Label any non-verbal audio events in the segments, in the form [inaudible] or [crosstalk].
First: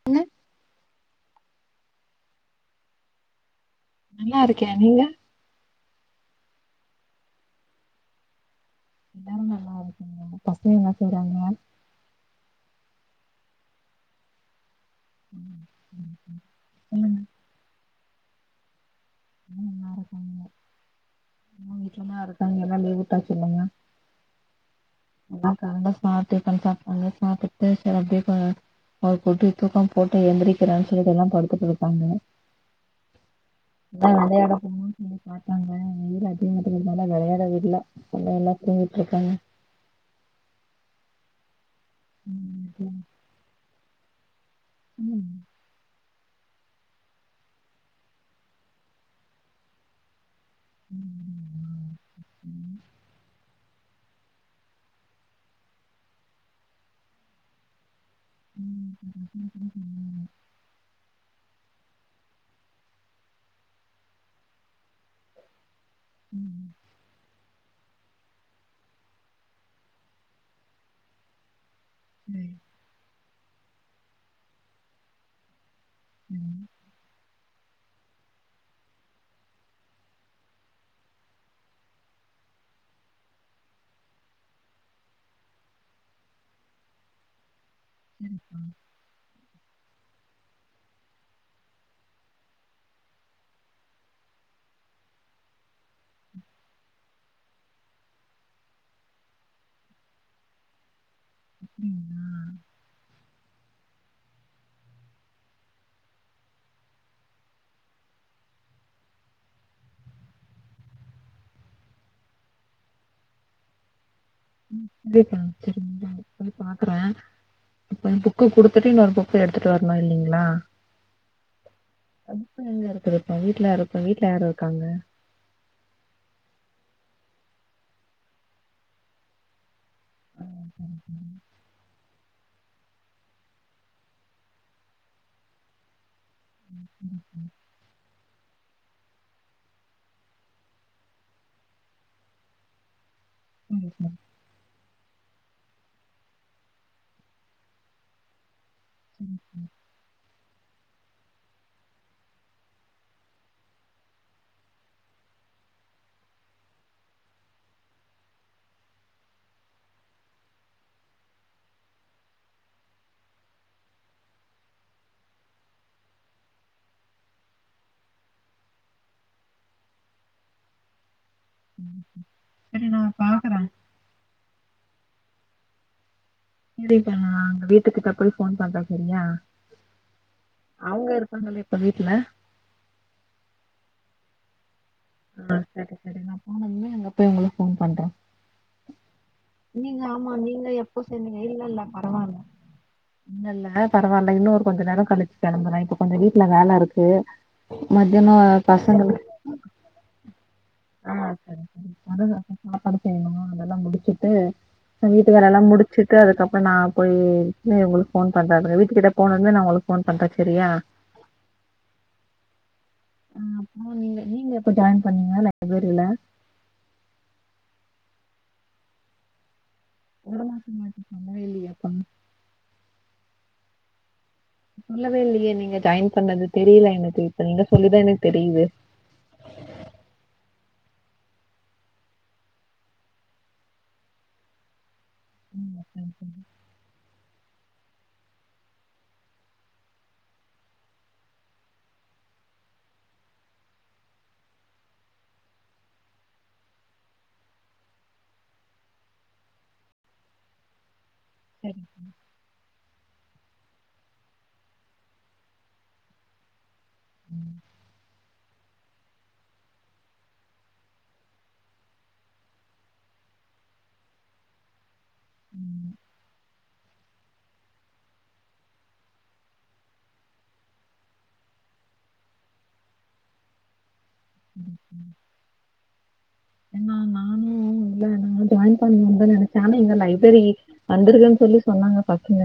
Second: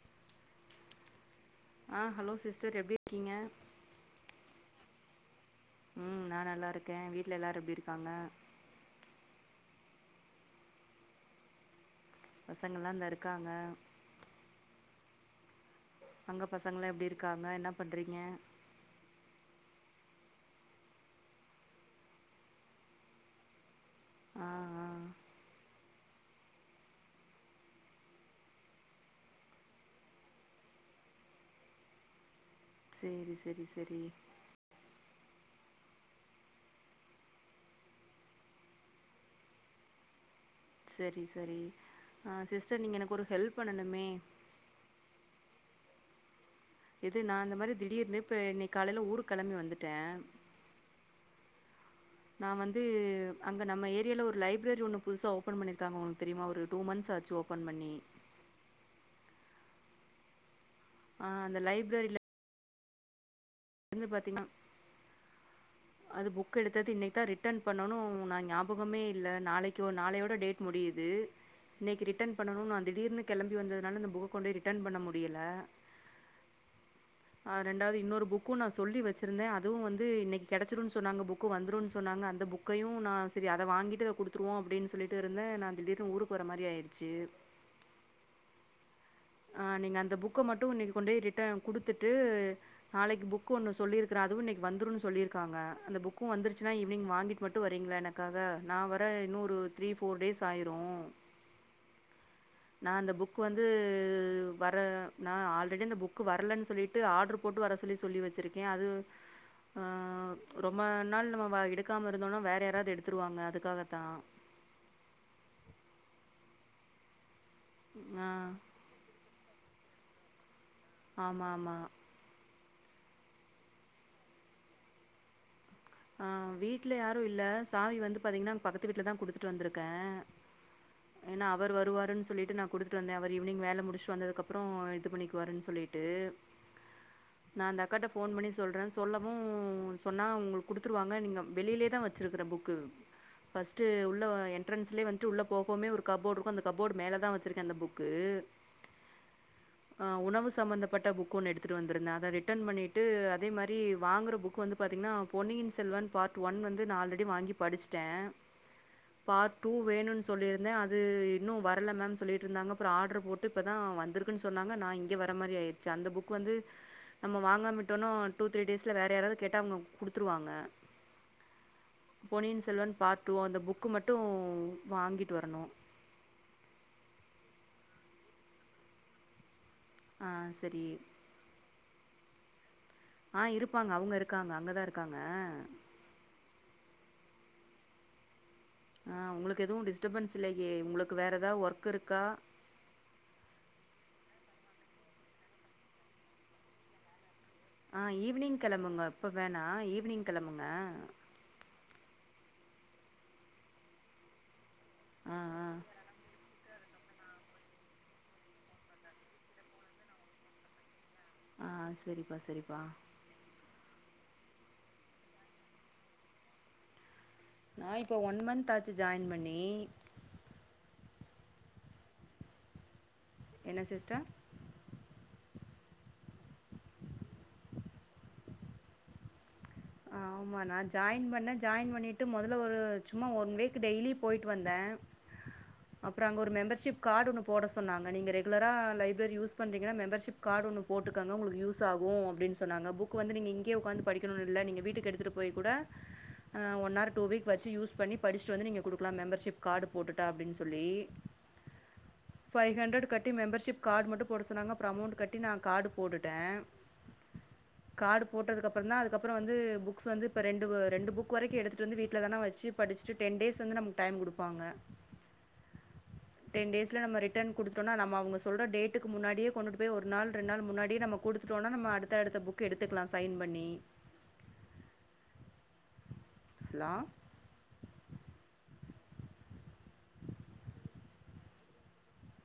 என்ன ஆ hello sister எப்டி இருக்கீங்க நல்லா இருக்கே நீங்க ம் நா நல்லா இருக்கே வீட்ல எல்லாரு எப்டி இருக்காங்க எல்லாரு நல்லா இருக்காங்க பசங்க என்னா செய்றாங்க பசங்களா இந்தா இருக்காங்க ம் அங்க பசங்கலா எப்டி இருக்காங்க என்னா பண்றீங்க ம் நல்லா இருக்காங்க [unintelligible] கரக்காங்கி எல்லா லிவு உட்டாச்சி இல்லங்க ஆ ஆ என்னா காண்ட சாத்து டிப்பன் கா ஒன்னு சாப்டுட்டு செரி அப்டியே போ ஒரு குட்டி தூக்கம் போட்டு எந்திரிக்கிறன்னு சொல்லிட்டு எல்லாம் படுத்துட்டு இருக்காங்க சேரி செரி செரி அதா வெளையாட போணு இ காப்பாங்க வெயில் அதிகமா இருக்றனால விளையாட விடுல விளையாட கூவுட்டு இருக்காங்க சரி சரி ஆ ம் சிஸ்டர் ம் நீங்க எனக்கு ஒரு ஹெல்ப் பண்ணணுமே ம் இது நான் அந்தந்த மாரி திடீர்னு பே இன்னைக்கு காலேல ஊரு கிளம்பி வந்துட்ட அம் ம், ம், ம், நா ம், வந்து அங்க நம்ம ஏரியால ஒரு லைப்ரரி ஒன்னு புதுசா ஓப்ப பண்ணிருக்காங்க உங்ளுக் தெரியுமா ஒரு டூ மந்த்ஸ் ஆச்சி ஓப்பன் பண்ணி உம் ஆ அந்த லைப்ரரில இந்து பாத்தீங்கா அது புக் ம், எடுத்தது இன்னைக்கு தா ரிட்டன் பண்ணு நான் ஆஃப் ஞாபகமே இல்ல நாளைக்கோ நாளையோட டேட் முடியுது இன்னைக்கு ரிட்டன் ம், ம், பண்ணணு நா திடீர்னு கிளம்பி வந்ததுனால இந்த புக் கொண்டே ரிட்டன் பண்ண முடியல ம் ஆ ரெண்டாவது இன்னொரு புக் கு நா சொல்லி வச்சிருந்த அவு வந்து இன்னைக்கு கிடச்சிருன் சொன்னாங்க புக்கு வந்துடுன்னு சொன்னாங்க அந்த புக் கையு நா சரி அத வாங்கிட்டு அத குடுத்துருவோ அப்டின் சொல்லிட்டு இருந்த நா திடீர் ஊர் போறமாரி ஆயிடுச்சி ம் [inaudible] ஆ நீங்க அந்த புக்க மட்டு இன்னைக்கு கொண்டே ரிட்ட குடுத்துட்டு நாளைக்கு புக்கு ஒன்னு சொல்லிருக்ற அதுவு இன்னைக்கு வந்துருன்னு சொல்லியிருக்காங்க அந்த புக்கு வந்துருச்சின்னா ஈவினிங் வாங்கிட்டு மட்டு வரீங்களா எனக் க்காக நா வர இன்னு ஒரு த்ரீ ஃபோர் டேஸ் ஆயிரு க் ம் நா அந்த புக் வந்து இது வர நா ஆல்ரெடி அந்த புக் வரலன்னு சொல்லிட்டு ஆர்டர் போட்டு வர சொல்லி சொல்லி வச்சிருக்கே அது ஆம் ரொம்ப நாள் நம்ம வா எடுக்காம இருந்தோம்னா வேறு யாராவது எடுத்துருவாங்க அதுக்காகத்தா சரிப்பா சரி [inaudible] பாக்குற இப்ப ஆ புக்கு குடுத் தின்னு ஒரு புக் எடுத்துட்டு வரணு இல்லீங்ளா ஆமா ஆமா அதுப்ப எங்க இருக்குரப்ப வீட்ல யா இருப்பா வீட்ல யாரு இருக்காங்க வீட்ல யாரு இல்ல சாவி வந்து பாத்தீங்னா அங்க பக்கத்து வீட்ல தா குடுத்துட்டு வந்துருக்க ஏனா அவரு வருவானு சொல்லிட்டு நா குடுத்துட்டு வந்த அவர் ஈவினிங் வேல முடிச்சுட்டு வந்ததுக்கப்ரோ இது பண்ணிக்குவாருன்னு சொல்லிட்டு நா அந்த அக்காட்ட போன் பண்ணி சொல்ற சொல்லவு சொன்னா உங்ளுக் குடுத்துருவாங்க நீங்க வெளிலே தா வச்சிருக்க புக்கு ஃபர்ஸ்ட் சரிக்கா, உள்ள வா எண் என்ட்ரன்ஸ்லேயே வந்துட்டு உள்ள போபோமே ஒரு கபோர்டு இருக்கு அந்த கப்போர்டு மேல தா வச்சிருக்க அந்த புக்கு ம் ம் ஆ உணவு சம்மந்தப்பட்ட புக்கு ஒன்னு எடுத்துகிட்டு வந்திருந்தேன்ஷஷ அதை ரிட்டர்ன் பண்ணிட்டு அதே மாதிரி வாங்குற வந்து பாத்தீங்கன்னா பொன்னியின் செல்வன் பார்ட் ஒன் வந்து நா ஆல்ரெடி வாங்கி படிச்சிட்ட பாட் டூ வேணுன்னு சொல்லியிருந்த அது இன்னு வரல மேம்னு சொல்லிட்டு இருந்தாங்க அப்ரோ ஆர்டர் போட் இப்பதா வந்திருக்குன்னு சொன்னாங்க நா இங்க வற மாரி ஆயிடுச்சி அந்த புக் வந்து நம்ம வாங்காமிட்டோனா டூ த்ரீ டேஸ்ல வேற யாராவது கேட்டாங்கம் குடுத்துருவாங்க பொன்னியின் சரி செல்வன் நா பார்ட் டூ அந்த பாக்குறே புக் மட் ட்டு வாங்கிட்டு வரணு சரிக்கா நா அங்க வீட்டுக்குகிட்ட போய் ஃபோன் பண்ற சரியா ஆ சரி [unintelligible] இப்ப வீட்ல ஆ இருப்பாங்க அவுங்க இருக்காங்க அங்கதா இரு ஆ சரி சரி நா போனதுமே அங்க போய் உங்களுக்கு ஃபோன் பண்ற ஆ உங்களுக்கு எதுவும் நீங்க ஆமா டிஸ்டர்பன்ஸ் நீங்க இல்லையே எப்போ உங்களுக்கு வேறு சேந்தீங்க ஏதாவது இல்லெல்ல ஒர்க் இருக்கா பரவால்ல இன்ன இல்ல பரவால்ல இன்னு ஒரு கொஞ்சோ நேரோ கழிச்சு கிளம்புறே இப்ப கொஞ்சோ வீட்ல வேலை இருக்கு மதியனோ பசங்களுக் வேணா ஈவினிங் கெளம்புங்க ஆ சரி அதுதா சாப்பாடு செய்ணு அதெல்லா முடிச்சுட்டு ஆ வீட்டுவேலயில்லா ஆ முடிச்சுட்டு அதுக்கப்றோ நா போய்ட்டு உங்களுக்கு ஃபோன் பண்ற அப்றோ வீட்டு கிட்ட போனதுந்தமே நா உங்களுக்கு ஃபோன் பண்ற சரியா ஆ செரிப்பா செரிப்பா ஆ அறப்றோ நீங்க நீங்க எப்ப ஜாயின் பண்ணீங்க லைப்ரியில நா இப்போ ஒன் மந்த்த் ஆச்சு ஜாயின் பண்ணி ஒரு மாசோ மாட்டி சொல்லவே இல்லயே [unintelligible] என்ன சிஸ்டர் சொல்லவே இல்லையே நீங்க ஜாயின் பண்ணது தெரியல எனக்கு இப்ப நீங்க சொல்லிதா எனக்கு தெரிது ஆமா நா ஜாயின் பண்ண ஜாயின் பண்ணிட்டு மொதல்ல ஒரு சும்மா ஒன் வீக் டெய்லியு போயி்ட்டு வந்த ம், சரி, அப்றோ அங்க சரி, ஒரு மெம்பர்ஷிப் கார்டு ஒன்னு போட சொன்னாங்க நீங்க ரெகுலரா லைப்ரரி யூஸ் பண்றீங்கன்னா மெம்பர்ஷிப் கார்டு ஒன்னு போட் டுகோங்க உங்ளுக்கு யூஸ் ஆகு அப்டின்னு சொன்னாங்க புக் வந்து நீங்க இங்கே உக்காந்து படிக்கணுனு இல்ல நீங்க வீட்டுக்கு எடுத்துட்டு போய் கூட ஒன் ஆர் டூ வீக் வச்சு யூஸ் பண்ணி படிச்சுட்டு வந்து நீங்க குடுக்கலா மெம்பர்ஷிப் கார்டு போட்டுட்டா அப்டின்னு சொல்லி சரிங்க ஃபைவ் ஹண்ட்ரட் கட்டி மெம்பர்ஷிப் கார்டு மட்டு போட சொன்னாங்க அப்றோ அமௌண்ட் கட்டி நா கார்டு போட்டுட்ட கார்டு போட்டதுக்கப்புறோ தா அதுக்கப்றோ வந்து புக்ஸ் வந்து இப்போ ரெண்டு ரெண்டு புக் வரைக்கு எடுத்துட்டு வந்து வீட்ல தானே வச்சு படிச்சுட்டு டென் டேஸ் வந்து நமக்கு டைம் குடுப்பாங்க ம். [unintelligible] டென் டேஸ்ல நம்ம ரிட்டன் குடுத்துடோனா நம் அவுங்க சொல்ற டேக்கு முன்னாடியே கொண்டு போய் ஒரு நாள் ரெண்டு நாள் முன்னாடி நம்ம குடுத் துடோனா நம்ம அடுத்த அடுத்தபுக் எடுத்துக்குலா சைன் பண்ணி என்னாமா லாம் நானு உள்ள ஜாயின் பண்ணுனு தா நெனைச்சே ஆனா இங்க லைப்ரரி வந்துருக்குன்னு சொல்லி சொன்னாங்க பசங்க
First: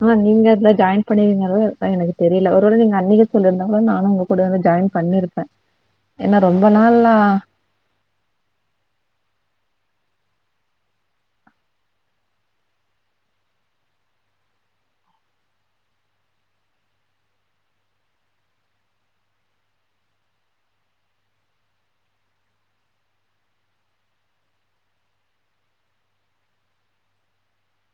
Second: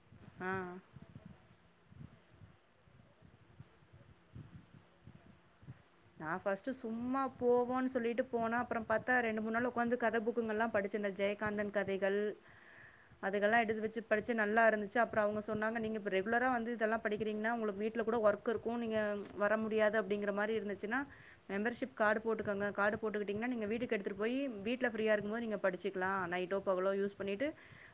ஆனா நீங்க ஆ அதுல ஜாயின் பண்ணுவீங்கறது எனக்கு தெரில ஒருவேல நீங்க அன்னைக்கே சொல்லியிருந்தாலு நானு உங்க கூட வந்து ஜாயின் பண்ணிருப்பே நான் ஃபர்ஸ்ட்டு சும்மா போ போ சொல்லிட்டு போனா அப்றோ பாத்தா ரெண்டு மூணு நாள் உக்காந்து கத புக்குங்கள எல்லா படிச்ச இந்த ஜெயகாந்தன் கதைகள் அதுகயெல்லா எடுத்து வச்சு படிச்சு நல்லா இருந்துச்சு அப்றோ அவுங்க சொன்னாங்க நீங்க இப்போ ரெகுலராக வந்து இது எல்லா படிக்கிறீங்கன்னா உங்களுக்கு வீட்ல கூட ஒர்க் இருக்கு நீங்க வர முடியாது அப்டிங்கிற மாதிரி இருந்துச்சுன்னா மெம்பர்ஷிப் கார்டு போட்டுக்கங்க கார்டு போட்டுக்கிட்டீங்கன்னா வீட்டுக்கு எடுத்துட்டு போயி வீட்ல ஃப்ரீயா இருக்கு போது நீங்க படிச்சிக்லா நைட்டோ பகலோ யூஸ் பண்ணிட்டு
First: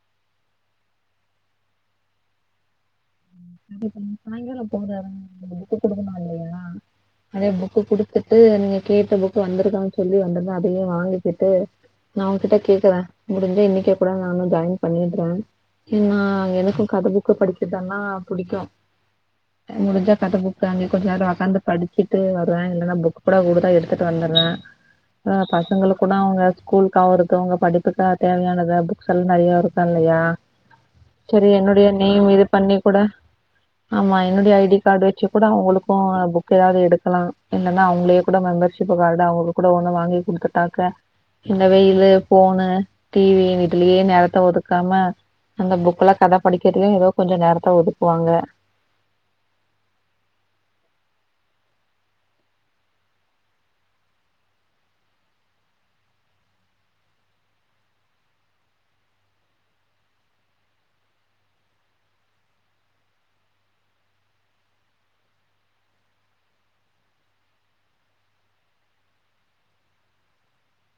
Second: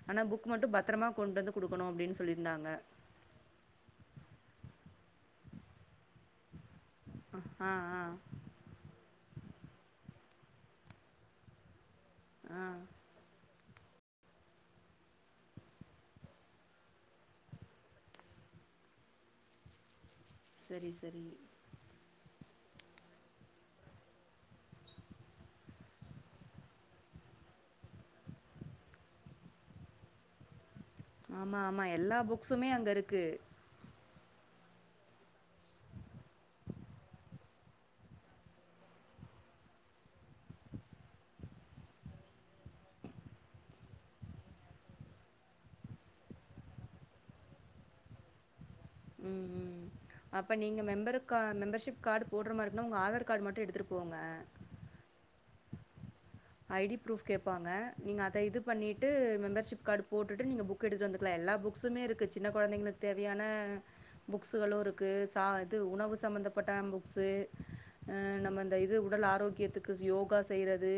ஆனா புக் மட்டு பத்திரமா கொண்டு வந்து குடுக்குணு அப்டின்னு சொல்லி இருந்தாங்க அது சாயங்காலோ போங்க அப்டி புக் குடுக்குனு இல்லியா அதே ஆ புக் ஆ குடுத்துட்டு நீங் கேட்ட புக்கு வந்துருக்கான் சொல்லி வந்துருந்தா அதையு வாங்கிக்கிட்டு நா உங்கிட்ட ஆ கேக்குவே முடுஞ்சா இன்னக்கே கூட நானு ஜாயின் பண்ணிட்றே ஏன்னா எனக்கு கத புக்கு படிக்கதனா புடிக்கு முடுஞ்சா கத புக்கு அங்கெ சரி கொஞ்ச நேரொ சரி ஒக்காந்து படிச் சுட்டு வருவவே இல்லன்னா புக் கூட [unintelligible] எடுத்துட்டு வந்துருவே அ பசங்களுக்குனா அவுங்க ஸ்கூல்க்கு ஆவுறது அவுங்க படிப்புக்க தேவையானத கள் நெறைய இருக்கா இல்லையா சரி ஆமா ஆமா என்னுடைய எல்லா நேம் இது புக்ஸ்ஸுமே பண்ணி அங்க கூட இருக்கு ஆமா என்னுடைய ஐடி காடு வச்சு கூட அவுங்களுக்கு புக் ஏதாவ்து எடுக்கலா இல்லன்னா அவுங்களே கூட மெம்பர்ஷிப்பு காடு அவுங்களுக் கூட ஒன்னு வாங்கி குடுத்துட்டாக்க இந்த வெயிலு ஃபோனு டி வி இதுலே நேரத்த ஒதுக்காம அந்த புக்ல கத படிக்கிறது ஏதோ கொஞ்ச நேரத்த ஒதுக்குவாங்க ம் ம் அப்ப நீங்க மெம்பருக்கா மெம்பர்ஷிப் காடு போடுற மாரினா உங்க ஆதார் காடு மட்டு எடுத்துட்டு போங்க [inaudible] ஐடி ஃப்ரூஃப் கேப்பாங்க நீங்க அத இது பண்ணிட்டு மெம்பர்ஷிப் காடு போட்டுட்டு நீங்க புக் புக் எடுத்துட் வந்துக்கலா எல்லா புக்ஸுமே இருக்கு சின்ன கொழந்தைங்ளுக் தேவையான புக்ஸ்ஸுகளு இருக்கு சா இது உணவு சம்மந்தப்பட்ட புக்ஸ்ஸு அ நம்ம இந்த இது உடல் ஆரோக்கியத்துக்கு யோகா செய்றது